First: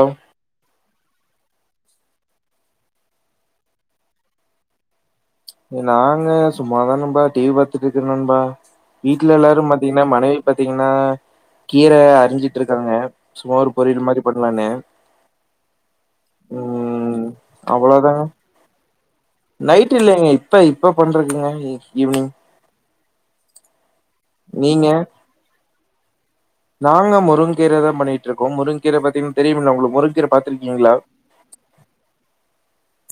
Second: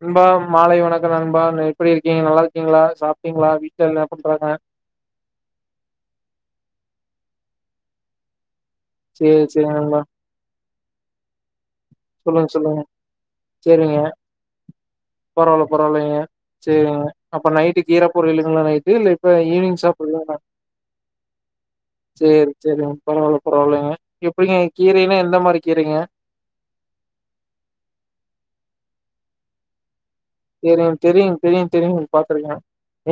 நண்பா மாலை வணக் நண்பா எப்டி இருக்கிங்க நல்லா இருக்கிங்ளா சாப்ட்டிங்ளா வீட்ல என்ன பண்றாங்க நாங்க சும்மாதா நண்பா டி வி பாத்துட்ருக்கற நண்பா வீட்ல சேரி எல்லாரு சேரி நண்பா பாத்திங்னா மனைவி பாத்திங்னா கீரை சொல்லுங்க அரிஞ்சிட்டு சொல்லுங்க இருக்காங்க சும்மா ஒரு சேரிங்க பொரியல் மாரி பண்லானு பரவால்ல பரவால்லங்க செரிங்க அப்ப நைட்டு கீரை அவ்ளோதாங்க பொரியலுங்ளா நைட்டு இல்ல இப்ப ஈவினிங் நைட் இல்லைங்க சாப்டதானா இப்ப இப்ப பண்றதுங்க ஈவினிங் செரி செரி பரவால்ல பரவால்லங்க எப்டிங்க நீங்க கீரைனா எந்த மாரி கீரைங்க நாங்க முருங்க்கீர தா பண்ணிட்ருக்கோ முருங்க்கீர பாத்திங்னா தெரியும்ல உங்ளுக்கு முருங்க்கீர எனக் தெரியுங் தெரியுங் தெரியுங் பாத்துருக்கே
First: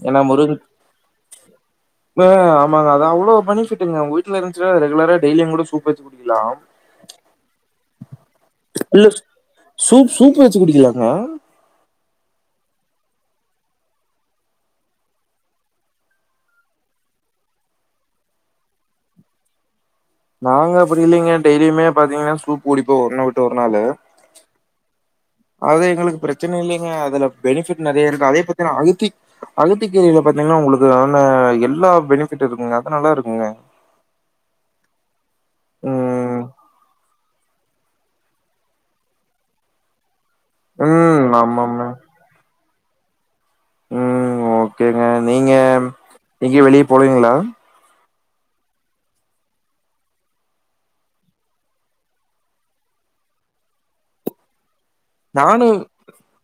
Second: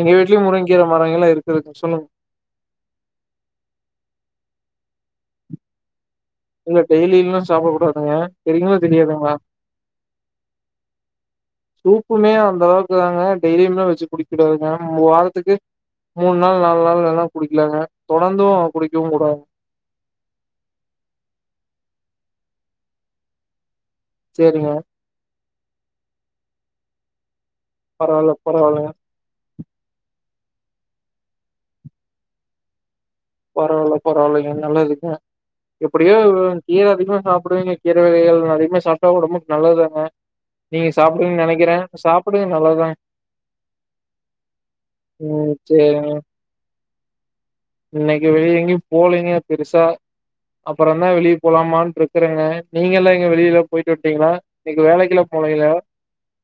எங்க ஏனா வீட்லயும் முருங் முருங்கீர மரங்கள்லா இருக்குதுங்க சொல்லுங்க அ ஆமாங்க அது அவ்ளோ பெனிஃபிட்டுங்க உங்க வீட்ல இருந்ச்னா ரெகுலரா டெய்லியு கூட சூப் வெச்சு இல்ல டெய்லியுலா சாப்ட கூடாது ஆ தெரியுங்ளா இல்ல தெரியாதுங்ளா சூப் சூப் வச்சு குடிக்கலாங்க சூப்புமே அந்த அளவுக்கு தாங்க டெய்லிம்லா வெச்சு குடிக்க கூடாதுங்க வாரத்துக்கு மூணு நாள் நாலு நாள் வேனா குடிக்கலாங்க தொடர்ந்து குடிக்கவு குடாதுங் நாங்க அப்டி இல்லைங்க டெய்லியுமே பாத்திங்னா சூப் குடிப்போ ஒரு நா விட்டு ஒரு நாளு சேரிங்க அது எங்ளுக்கு பிரச்சனை இல்லிங்க அதுல பெனிஃபிட் நெறைய இருக்கு பரவால்ல அதே பாத்தினா பரவால்லங்க அகத்தி அகத்தி கீரையில பாத்திங்னா உங்ளுக்கு அதுல எல்லா பெனிஃபிட் இருக்குங்க அது நல்லா இருக்குங்க பரவால்ல பரவால்லங்க நல்லதுங்க எப்டியோ ம் கீர அதிகமா சாப் டுவிங்க கீரை வகைகள் அதிகமா சாப்ட்டா ஒடம்புக்கு நல்லதுதான நீங்க ம் சாப்டுவிங்கன் நெனைக்கறே ஆமாங்க சாப்பிட்ரது நல்லதாங் ம் ஓகேங்க ம் சேரிங்க போறிங்ளா இன்னைக்கு வெளிய எங்கயு போலிங்க பெருசா அப்பறந்தா வெளிய போலாமான்ட்ருக்கறங்க நீங்க எல்லா எங்க வெளில போய்ட்டு வன்ட்டிங்ளா நானு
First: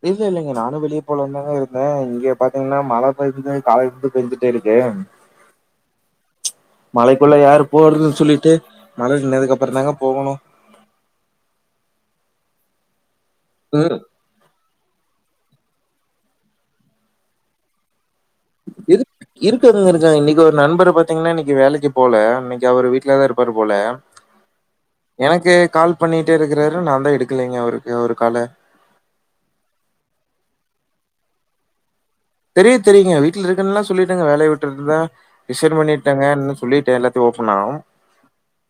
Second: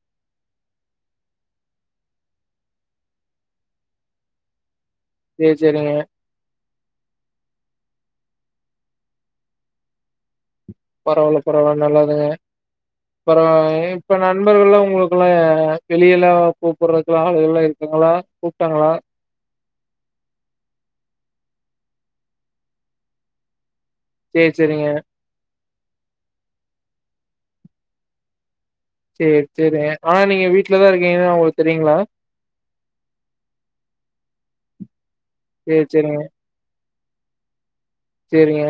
இல்ல இல்லங்க நானு வெளியே போலானுதாங்க இருந்தே இங்க பாத்தீங்னா மழ பேஞ்சது காலேர்ந்து பேஞ்சுட்டேருக்கு சேரி சேரிங்க மழைக்குள்ள யார் போறது சொல்லிட்டு மழ நின்னதுக்கப்புற தாங்க போகணு பரவால பரவால நல்லதுங்க அப்புற ம் இப்ப நண்பர்கள்ல்லா உங்ளுக்குள்ள அ வெளியெல்லா போ போறதுக்குலா ஆளுங்கல்லா இருக்குங்களா இருக் இருக்காங்க இருக்காங்க இன்னிக்கி ஒரு நண்பர் பாத்தீங்னா இன்னிக்கி வேலைக் கே போல இன்னைக்கு அவர் வீட்ல தா இருப்பாரு போல சேரி, சேரிங்க. எனக்கு கால் பண்ணிட்டே இருக்கிறாரு நான்தா எடுக்கலைங்க அவர்க்கு அவுர் கால சேர் செரிங்க ஆனா நீங்க வீட்லதா இருக்கீங்கனு அவுங்ளுக் தெரியுங்களா தெரியு தெரியுங்க வீட்ல இருக்குன்ல்லா சொல்லிட்டேங்க வேலைய உட்டதுதா ரிசைன் சேரி, சேரிங்க. பண்ணிட்டேங்கன் சொல்லிட்டே எல்லாத் டு ஓப்பனா சேரிங்க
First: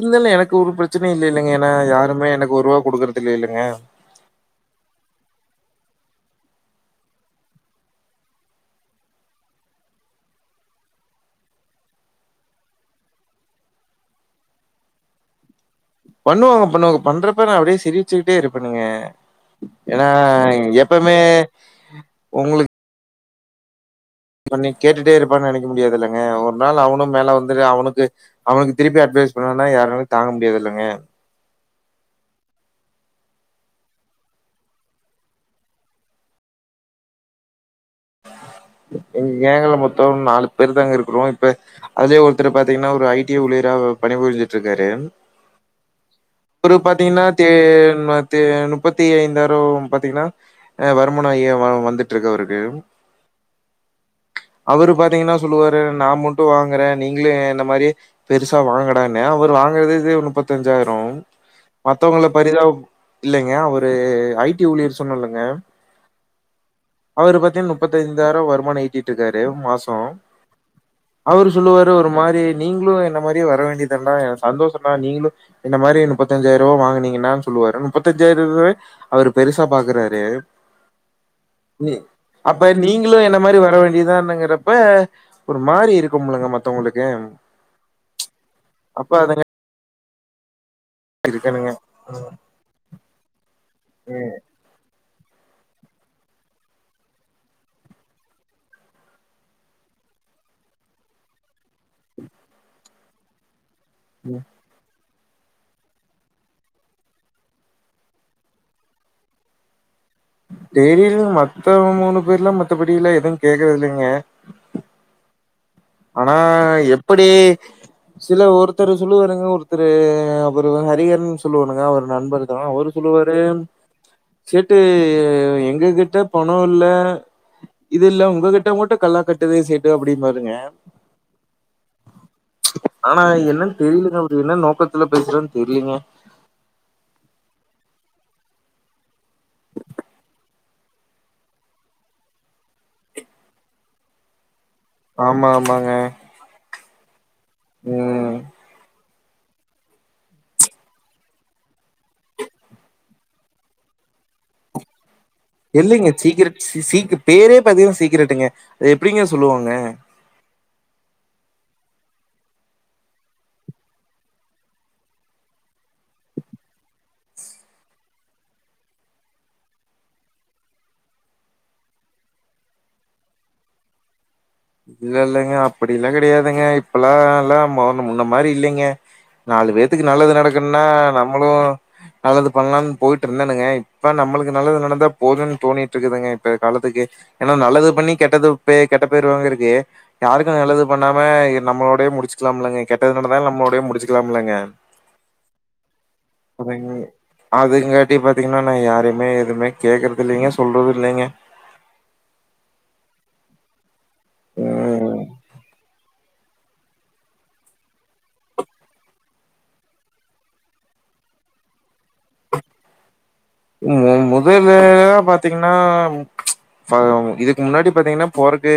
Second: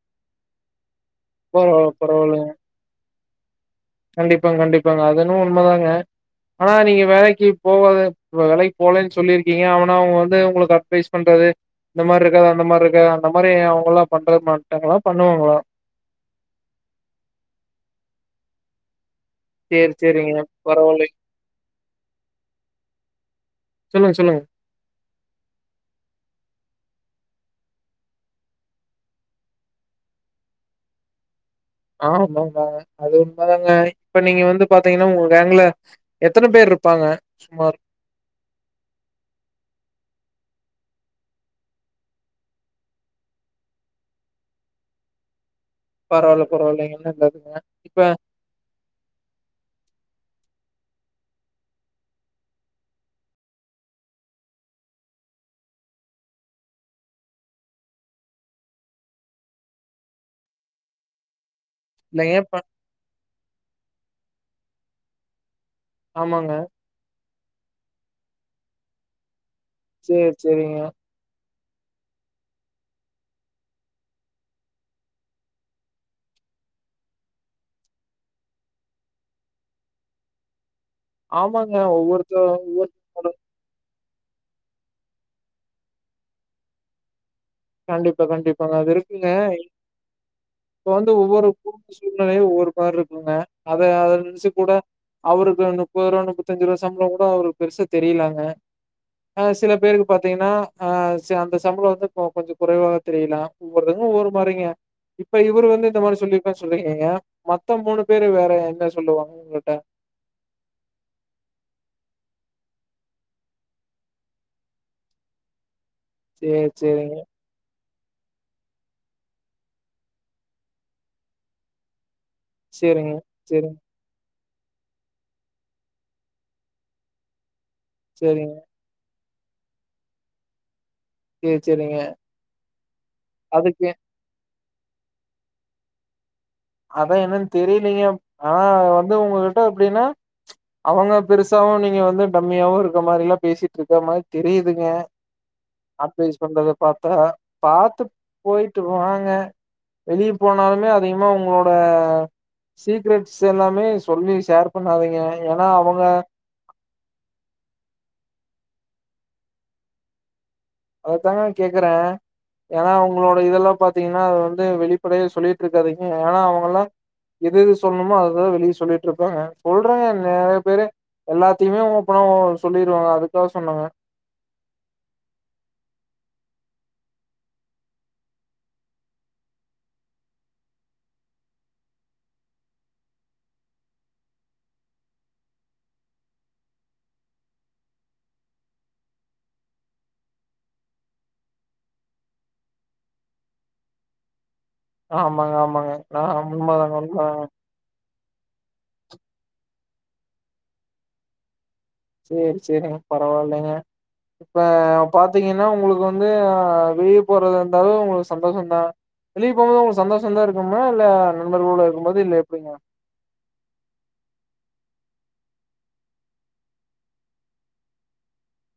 இல்லல எனக்கு ஒரு ப்ரச்சன இல்லல்லைங்க ஏனா பரவால்ல, யாருமே எனக்கு ஒரூபா குடுக்குறது இல்லல்லலைங்க கண்டிப்பாங் கண்டிப்பாங்க அதென்னுமோ உண்மதாங்க ஆனா நீங்க வேலைக்கு போகாது வேலைக்கு போலேன் சொல்லிருக்கீங்க ஆனா அவுங்க வந்து உங்குளுக் அட்வைஸ் பண்றது இந்த மாரி இருக்காதே அந்த மாரி இருக்காதே அந்த மாரி அவங்கல்லா பண்ற மாட்டாங்களா பண்ணுவாங்களா பண்ணுவாங்க பண்ணுவாங்க பண்றப்ப நா அப்டே சிரிச்சுக்கிட்டேருப்பேனுங்க சேரி, ஏனா சேரிங்க. பரவால்லை. எப்பமே உங்குளுக் சொல்லுங்க, சொல்லுங்க. வந்து கேட்டுட்டேருப் வ நெனைக்க முடியாதுல்லங்க ஒரு நாள் அவனூ மேல வந்துட்டு அவனுக்கு அவனுக்கு திருப்பி அட்வைஸ் பண்ணனா யாராலு தாங் ங் முடியாதுல்லங்க ஆமாங்க அது உண்ம தாங்க இப்ப நீங்க வந்து பாத்தீங்கன்னா உங்க கேங்க்ல எத்தன பேர் ருப்பாங்க சுமார் எங் கேங்கல மொத்தோம் நாலு பேர் தாங்க இருக்கிறோ இப்ப அதுலே ஒருத்தரு பாத்தீங்னா ஒரு ஐ டி ஊழியரா இவ் பணிபுரிஞ்சிட்டுக்காரு பரவால்ல ஒரு பரவால்லைங்கன்னு பாத்தீங்னா தே இந்ததுங்க இப்ப ம தே நுப்பத்தி ஐந்தாயிரோம் பாத்தீங்னா ஆ வருமானோ ஏ வ வந்துட்ருக்கு அவருக்கு அவரு பாத்தீங்னா சொல்லுவாரு நா மட்டு வாங்குறே நீங்களு என்ன மாரியே பெருசா வாங்கடானு அவரு வாங்கறது இது நுப்பத்தஞ்சாயிரோ மத்தவங்க இல்லைங்க இப்ப பரிதாப் இல்லைங்க அவரு ஐ டி ஊழியர் சொன்னல்லங்க ஆமாங்க அவரு பாத்தீன் நுப்பத்தைந்தாயிரோ வருமான ஈட்டிட்ருக்காரு மாசோ சேரி சேரிங்க அவர் சொல்லுவாரு ஒரு மாரி நீங்ளூ என்ன மாரி வர வேண்டியதாண்டா சந்தோஷடா நீங்ளு என்ன மாரி நுப்பத்தஞ்சாயிர் யரோ வாங்குனீங்கன்னான் சொல்லுவாரு நுப்பத்தஞ்சாயிரூவாவே அவரு பெருசா பாக்குறாரு ஆமாங்க நீ ஒவ்வொருத்த அப்ப ஒவ்வொரு நீங்ளு என்ன மாரி வர வேண்டியதான் னுங்கறப்ப ஒரு மாரி இருக்குமுலுங்க மத்தவங்களுக்கு கண்டிப்பா கண்டிப்பாங்க அது அப்ப இருக்குங்க அதுங்க ப வந்து ஒவ்வொரு இருக்கனுங்க குடும் சூழ்நிலையூ ஒவ்வொர் மாரி இருக்கூங்க அத அதது நெனைச்சுக்கூட அவருக்கு அந்த முப்பத்ரூவா முப்பத்தஞ்சுரூவா சம்ப்ளோ கூட அவருக்கு பெருசா தெரியலங்க ஆ சில பேருக்கு பாத்தீங்னா ஆ செ அந்த சம்ப்ளோ வந்து ஓ கொஞ்ச குறைவாக தெரியலா ஒவ்வொருதுங்க ஒவ்வொரு ம் மாரிங்க இப்ப இவரு வந்து இந்த மாரி சொல்லிருக்கா சொல்லிருக்கீங்க மத்த மூணு பேரு வேற என்ன சொல்லுவாங்க உங்கட்ட தெரியில் மத்த மூணு பேர்லா மத்தபடில்லா எதுவு கேக்குறதில்லிங்க ஆனா சேரி சேரிங்க எப்படி சில ஒருத்தரு சொல்லுவாருங்க ஒருத்தரு அப்ற ஹரிஅன் சொல்லுவானுங்க அவர் நண்பர் தா அவரு சேரிங்க, சொல்லுவாரு சேரிங்க, சேட்டு எங்க கிட்ட பணம் இல்ல இது இல்ல சேரிங்க, உங்ககிட்ட மட்டு கல்லா கட்டுதே சேட்டு அப்படின் பாருங்க சேரி, சேரிங்க. ஆனா என்னன்னு அதுக்கு தெரியலங்க அப்படி என்ன நோ பக்கத்துல பேசுறன் தெரிலீங்க அதா என்னன்னு தெரியலங்க ஆனா வந்து உங்ககிட்ட எப்படின்னா அவங்க பெருசாவு நீங்க வந்து டம்மியாவு இருக்க மாரிலா பேசிட்டு இருக்க மாரி தெரியு துங்க ஆமா ஆமாங்க அட்வைஸ் பண்றத பாத்த பாத்து ம் போயிட்டுவாங்க வெளியே போனாலுமே அதிகமா உங் உங்களோட சீக்ரெட்ஸ் எல்லாமே சொல்லி ஷேர் பண்ணாதீங்க ஏன்னா அவங்க இல்லைங்க சீக்கரட் சி சீக் பேரே பாத்தீங்கன்னா சீக்கிரட்டுங்க அது எப்படிங்க சொல்லுவாங்க அததாங்க நா கேக்குறே ஏன்னா அவங்களோட இதெல்லாம் பாத்தீங்கன்னா அது வந்து வெளிப்படைய சொல்லிட்டு இருக்காதீங்க ஏன்னா அவங்கல்லா எது எது சொல்லணுமோ அதான் வெளியே சொல்லிட்டு இருப்பாங்க சொல்றாங்க நெறைய பேரு எல்லாத்தையுமே ஓப்பனா ஒ சொல்லிருவாங்க அதுக்காக சொன்னேங்க இல்ல இல்லங்க அப்படி எல்லா கிடையாதுங்க இப்பல்லா எல்லா மண முன்ன மாரி இல்லைங்க நாலு பேத்தக்கு நல்லது நடக்கும்னா நம்மளு நல்லது பண்ணலாம்னு போயிட்டு இருந்தோனுங்க இப்ப நம்மளுக்கு நல்லது நடந்தா போதும் தோணிட்டு இருக்குதுங்க இப்ப காலத்துக்கு ஏன்னா நல்லது பண்ணி கெட்டது பெ கெட்ட பேருவாங்க தே யாருக்கும் நல்லது பண்ணாம நம்மளோடே முடிச்சுக்கலாம்லங்க கெட்டது நடந்தால நம்மளோடயே முடிச்சுக்கலாம்லங்க ஆமாங்க ஆமாங்க ஆமா ஆமா எப்படி பாத்தீங்கன்னா நா யாருமே எதுவுமே கேக்குறது இல்லைங்க சொல்றது இல்லைங்க சேரி சேரிங்க பரவாயில்லைங்க இப்ப ம் பாத்தீங்கன்னா உங்களுக்கு வந்து வெளிய போறது இருந்தாலும் உங்களுக்கு சந்தோஷம தா வெளியே போகும்போது உங்களுக்கு சந்தோஷம்தான் இருக்குமா இல்ல நண்பர்களோல இருக்கும் போது இல்ல எப்படிங்க மு மொதல்லாம் பாத்தீங்கன்னா ஃப இதுக்கு முன்னாடி பாத்தீங்கன்னா போறக்கு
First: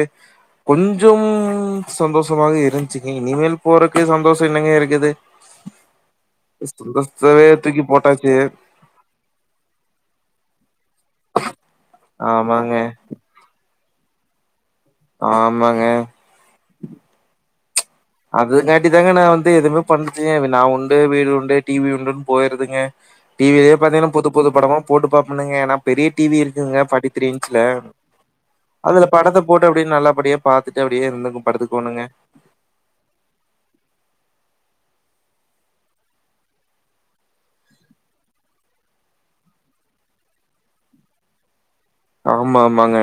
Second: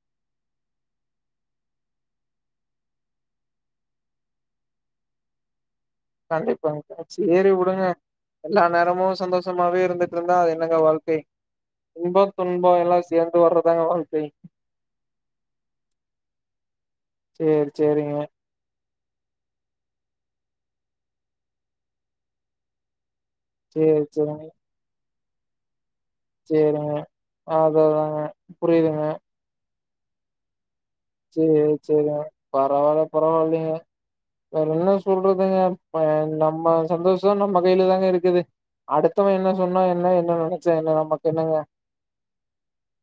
கொஞ்சம் சந்தோஷமாக இருந்துச்சுங்க இனிமேல் போறக்கு சந்தோஷம் என்னங்க இருக்குது கண்டிப்பா சந்தோஷத்தவே சேரி தூக்கி விடுங்க போட்டாச்சு எல்லா நேரமும் சந்தோஷமாவே இருந்து இருந்தா அது என்னங்க வாழ்க்கை இன்போம் துன்போ ஆமாங்க எல்லாம் சேர்ந்து வர்றதாங்க வாழ்க்கை ஆமாங்க செரி செரிங்க இப்டிதாங்க நான் வந்து எதுவுமே பண்ணச்சன் நான் உண்டு வீடு உண்டு டிவி உண்டுன்னு போயிருதுங்க டிவிலயே சேரி பாத்தீங்கன்னா புது சேரிங்க புது படமா போட்டு பாப்புனங்கன்னா பெரிய டிவி இருக்குங்க சேரிங்க ஃபார்ட்டி த்ரீ இன்ச்ல அத அதாங்க புரியுதுங்க அதுல படத்த போட்டு அப்டியே நல்லபடியா பாத்து செரி செரி பரவால பரவாயில்லீங்க வேற என்ன சொல்றதுங்க ப நம்ம சந்தோஷதான் நம்ம கையில தாங்க இருக்குது அடுத்தவ என்ன சொன்னா என்ன என்ன நெனைச்சா என்ன நமக்கு என்னங்க ஆமா ஆமாங்க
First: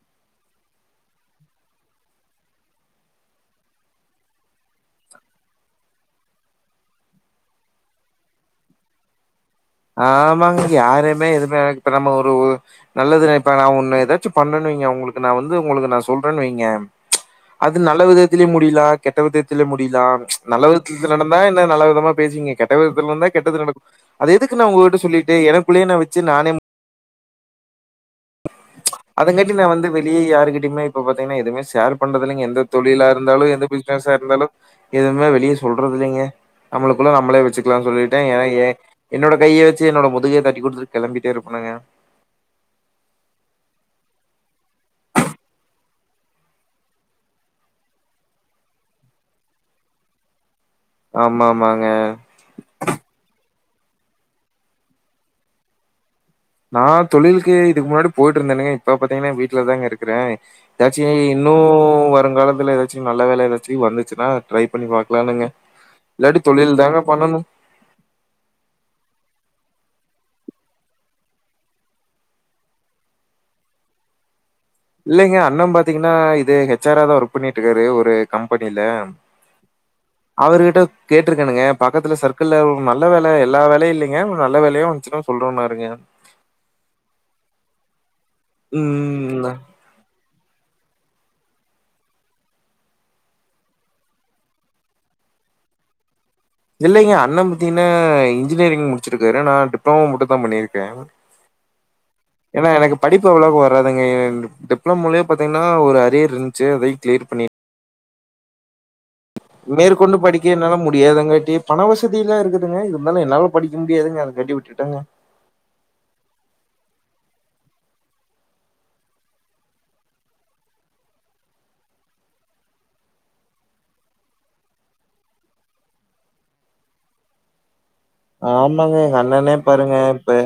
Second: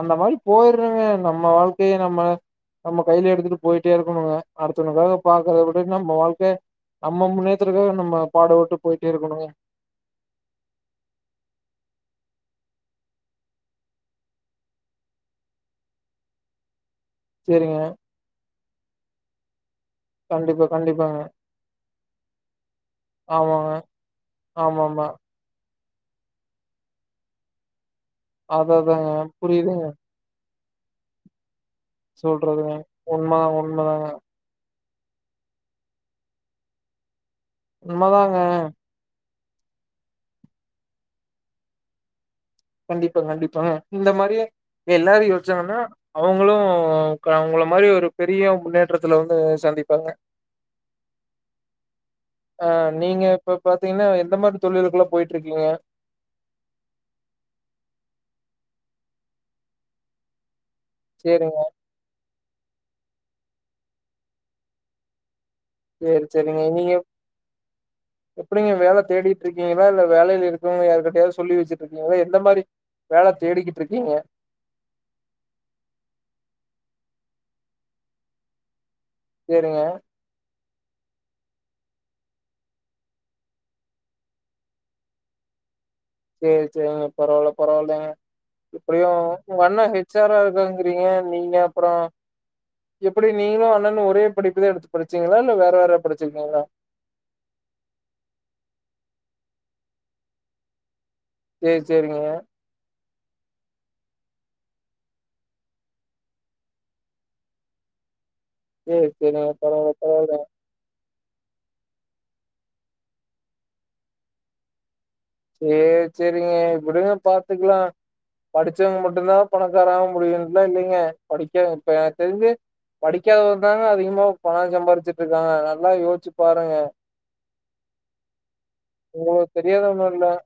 அந்த மாதி போயடுறங்க நம்ம வாழ்க்கைய நம்ம நம்ம கையில எடுத்துட்டு போயிட்டே இருக்கணுங்க அடுத்தவனுக்காக பாக்கறத விட நம்ம வாழ்க்க நம்ம முன்னேற்றுக்காக நம்ம பாட ஒட்டு போயிட்டே இருக்கணுங்க ஆமாங்க யாருமே எதுவுமே இப்ப நம்ம ஒரு நல்லது நை இப்ப நா ஒண்ணு ஏதாச்சு பண்ணன் ங்க உங்களுக்கு நான் வந்து உங்களுக்கு நான் சொல்றேன்னு வைங்க அது சேரிங்க நல்ல விதத்திலய முடியலா கெட்ட விதத்திலய முடி யலாம் நல்ல கண்டிப்பா விதத்தில கண்டிப்பாங்க நடந்தா என்ன நல்ல விதமா பேசுகீங்க கெட்ட விதத்த கெட்ட ஆமாங்க நடக்கும் அதே எது க்கு நா உங்ககிட்ட ஆமாமா சொல்லிட்டு எனக்குள்ளே நா வச்சு நானே அத அதாங்க அதங்கட்டி நா புரியுதுங்க வந்து வெளியே யாருக்கிட் டமே இப்ப பாத்தீங்கன்னா எதுவுமே ஷேர் பண்றது இல்லீங்க எந்த சொல்றதுங்க தொழிலா இருந்தாலு உண்மதாங்க எந்த உண்மதாங்க பிசினஸா இருந்தாலு எதுவுமே வெளியே சொல்றது இல்லைங்க நம்மளுக்குள்ள நம்மளே வச்சுக்கலாம்னு சொல்லிட்டே உண்மதாங்க யா ஏ என்னோட கைய வச்சு என்னோட முதுகே தட்டி குடுத்துட்டு கிளம்பிட்டே இருப்பனுங்க கண்டிப்பா கண்டிப்பாங்க இந்த மாரியே எல்லாரு யோச்சாங்கனா அவங்களு க அவ்ங்கள மா ரி ஒரு பெரிய முன்னேற்றத்துல வந்து சந்திப்பாங்க ஆமா ஆமாங்க அ நீங்க இப்ப பாத்தீங்னா எந்த மாதிரி தொழிலுக்குலா போயிட்ருக்கீங்க நா தொழிலுக்கு இதுக்கு முன்னாடி போயிட்ருந்தேனுங்க இப்ப பாத்தீங்கனா வீட்லதாங்க இருக்குறே எதாச்சு இன்னு சரிங்க. வருங்காலத்துல எதாச்சு நல்ல வேல எதாச்சு வந்துச்சுனா ட்ரை பண்ணி பாக்லானுங்க சேரி சேரிங்க நீங்க எப்டிங்க வேல தேடிட்ருக் கீங்களா இல்ல வேலைல இருக்கவ்ங்க யாருகிட்டயாது சொல்லி வச்சுட்ருக்கீங்களா எந்த மாரி வேல தேடிக்கிட்ருக்கீங்க இல்லைங்க அண்ண பாத்தீங்கனா இது ஹெச் ஆரா தா ஒர்க் பண்ணிட்டுக்காரு ஒரு கம்பெனில சரிங்க. அவருகிட்ட கேட்ருக்கணுங்க பக்கத்துல சர்க்கிள்ல நல்ல வேல எல்லா வேலையு இல்லைங்க நல்ல வேலையா வந்ச்சுனா சொல்றன்னாருங்க சேரி சேரிங்க பரவால்ல பரவால்லைங்க எப்டியு ம் ஒங்க அண்ண ஹெச் ச்சாரா இருக்காங்கிறீங்க நீங்க அப்றோ எப்டி நீங்களு அண்ணன்னு ஒரே படிப்புதா எடுத்து படிச்சீங்களா இல்ல வேற வேற படிச் இல்லைங்க அண்ண பாத்தீங்ன்னா இன்ஜினியரிங் முடிச்சிருக்காரு நா டிப்ளமோ மட்டு தா பண்ணிருக்கே சரி, சரிங்க. ஏனா எனக்கு படிப்பு அவ்ளோக்கு வரா ஏன்டு டிப்ளமோலே பாத்தீங்ன்னா ஒரு அரியர் இருந்ச்சு அதையு கிளியர் பண்ணி ம் மேற்கொண்டு படிக்க என்னால முடியாதுங்க எ பண வசதிலா இருக்குதுங்க இருந்தாலு என்னால படிக்க முடியாதுங்க அதகாட்டி விட்டுட்டேங்க சேரி சேரிங்க விடுங்க பாத்துக்கலா படிச்சவ்ங்க மட்டுந்தா பணக்காராக முடியுன்ட்லா இல்லைங்க படிக்க இப்ப எனக்கு தெரிஞ்சு படிக்காதவ தாங்க அதிகமா பண சம்பாரிச்சுட்ருக்காங்க நல்லா யோச்சு பாருங்க ஆமாங்க எங்க அண்ணனே உங்களுக்கு தெரியாத பாருங்க ஒன்னு இல்ல இப்ப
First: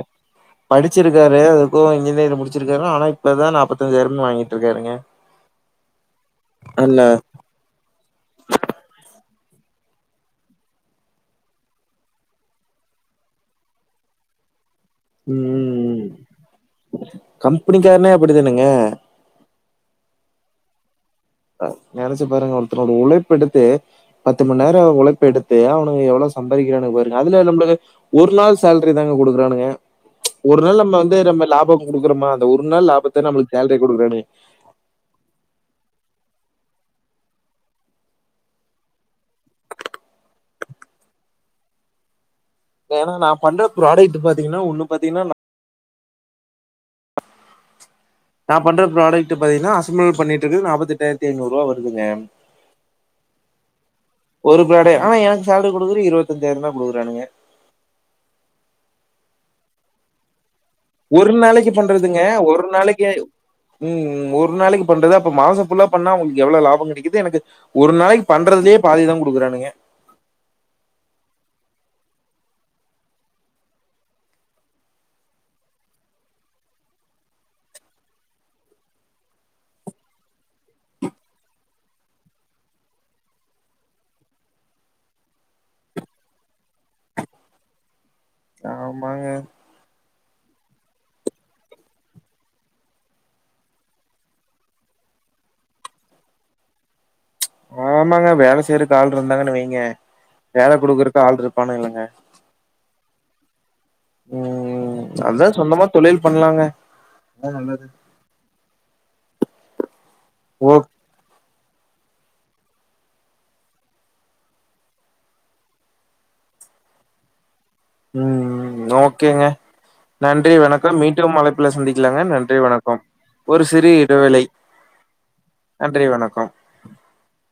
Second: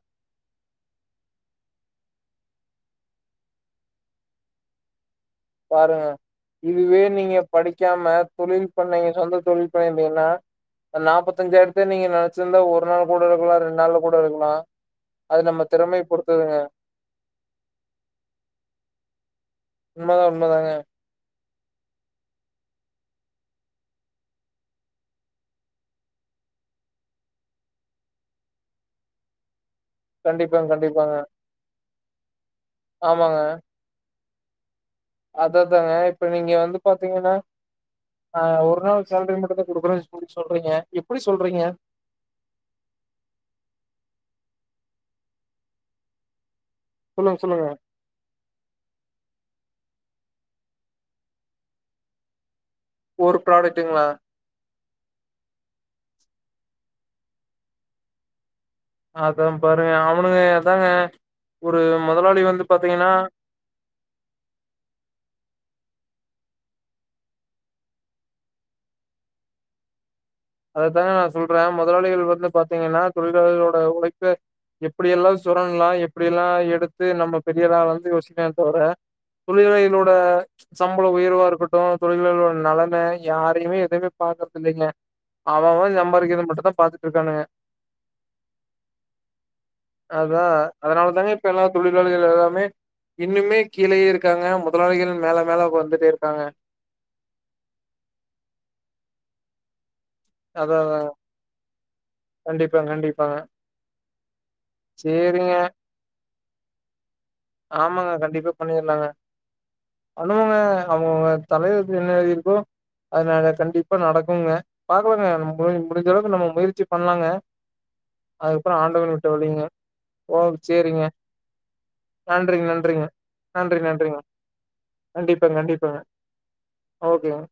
படிச்சிருக்காரு எதுக்கோ வந்து ஏ இத முடிச்சிருக்கரோ ஆனா இப்பதா நாப்பத்தஞ்சாயிரம்னு வாங்கிட்ருக்காருங்க பாருங்க இதுவே நீங்க படிக்காம தொழில் பண்லைனா சொந்த தொழில் பண்றீனா அ நாப்பத்தஞ்சாயிரத்தயு நீங்க நெனச்சிருந்தா ஒரு நாள் கூட எடுக்கலா ரெண்டு நாள்ல கூட எடுக்கலா அது நம்ம திறமை ம் பொறுத்ததுங்க கம்பெனிக்காரனே அப்படித்தானுங்க உண்மதா உண்மதாங்க அ நெனைச்சு பாருங்க ஒருத்தனோட உழைப்பெடுத்து பத்து மண் நேர உழைப்பு எடுத்து அவனுக்கு எவ்ளோ சம்பாரிக்கிறானுங்க பாருங்க அதுல நம்பளுக்கு ஒரு நாள் சேல்ரி தாங்க குடுக்குறானுங்க ஒரு கண்டிப்பாங்க நாள் நம்ம கண்டிப்பாங்க வந்து நம்ம லாப குடுக்குறோமா அந்த ஒரு நாள் லாபத்த நம்மளுக்கு சேல்ரி குடுக்குறானுங்க அத தாங்க இப்ப நீங்க வந்து பாத்தீங்கனா ஆ ஒரு நாள் சேல்ரி மட்டுந்தா கொடுக்குறானு எதுக்கு சொல்றீங்க எப்டி சொல்றீங்க ஏனா நா பண்ற ப்ராடெக்ட்டு பாத்தீங்னா ஒன்னு பாத்தீங்னா நா சொல்லுங்க சொல்லுங்க நா பண்ற ப்ராடெக்ட்டு பாத்தீங்னா அசம்பிளாவே பண்ணிட்ருக்கு நாப்பத்தெட்டாயிரத்தி ஐநூறுவா வருதுங்க ஒரு ப்ராடெக்டுங்ளா ஆ எனக்கு சேல்ரி குடுக்குறது இருவத்தஞ்சாயிரந்தா குடுக்குறானுங்க அதா பாருங்க அவனுங்க அதாங்க ஒரு நாளைக்கு பண்றதுங்க முதலாளி வந்து ஒரு நாளைக்கு பாத்தீங்கன்னா ம் ஒரு நாளைக்கு பண்றது அப்ப மாச ஃபுல்லா பண்ணா அவ்ங்களுக்கு எவ்ளோ லாபமங் கெடைக்குது எனக்கு ஒரு நாளைக்கு பண்றதுலே பாதிதா குடுக்குறானுங்க அதத்தாங்க நா சொல்றே மொதலாளிகள் வந்து பாத்தீங்கனா தொழிலாளிகளோட உழைப்பே எப்டியெல்லா சுரண்ட்லா எப்டியெல்லா எடுத்து நம்ம பெரியாளா வந்து யோசிக்கனு தவர தொழிலாளிகளோட சம்பள உயர்வா இருக்கட்டு தொழிலாளியோட நலனு யாரையுமே எதைமே பா பாக்கற்தில்லைங்க அவ அவ சம்பாரிக்கிறத மட்டுந்தா பாத்துட்ருக்காங்க ஆமாங்க அதா அதனால தாங்க இப்ப எல்லா தொழிலாளிகள் எல்லாமே இன்னுமே கீழேயே இருக்காங்க முதலாளிகள் மேல மேல வந்துட்டே இருக்காங்க ஆமாங்க வேல செய்றக்கு ஆள் இருந்தாங்கன்னு வைங்க அதா வேல அதா குடுக்கறக்கு ஆள் இருப்பானு இல்லங்க கண்டிப்பாங்க கண்டிப்பாங்க ம் ம் அதுதா சேரிங்க சொந்தமா தொழில் பண்ணலாங்க அதான் நல்லது ஆமாங்க கண்டிப்பா பண்ணிட்லாங்க அனுவங்க ஓ அவங்கங்க தலையெழுத்து என்ன எழுதிருக்கோ அதது கண்டிப்பா நடக்குங்க பாக்கலாங்க நம்போ முடிஞ்சளவுக்கு நம்ம முயற்சி பண்லாங்க அதுக்கப்புறம் ம் ஆண்டவன் விட்ட ஓகேங்க வழிங்க ஓ நன்றி வணக்கம் சேரிங்க மீண்டும் அழைப்புல சந்திக்கலாங்க நன்றி நன்றிங்க வணக்கம் ஒரு சிறிய இடைவேளை கண்டிப்பாங் கண்டிப்பாங்க நன்றி வணக்கம் ஓகேங்க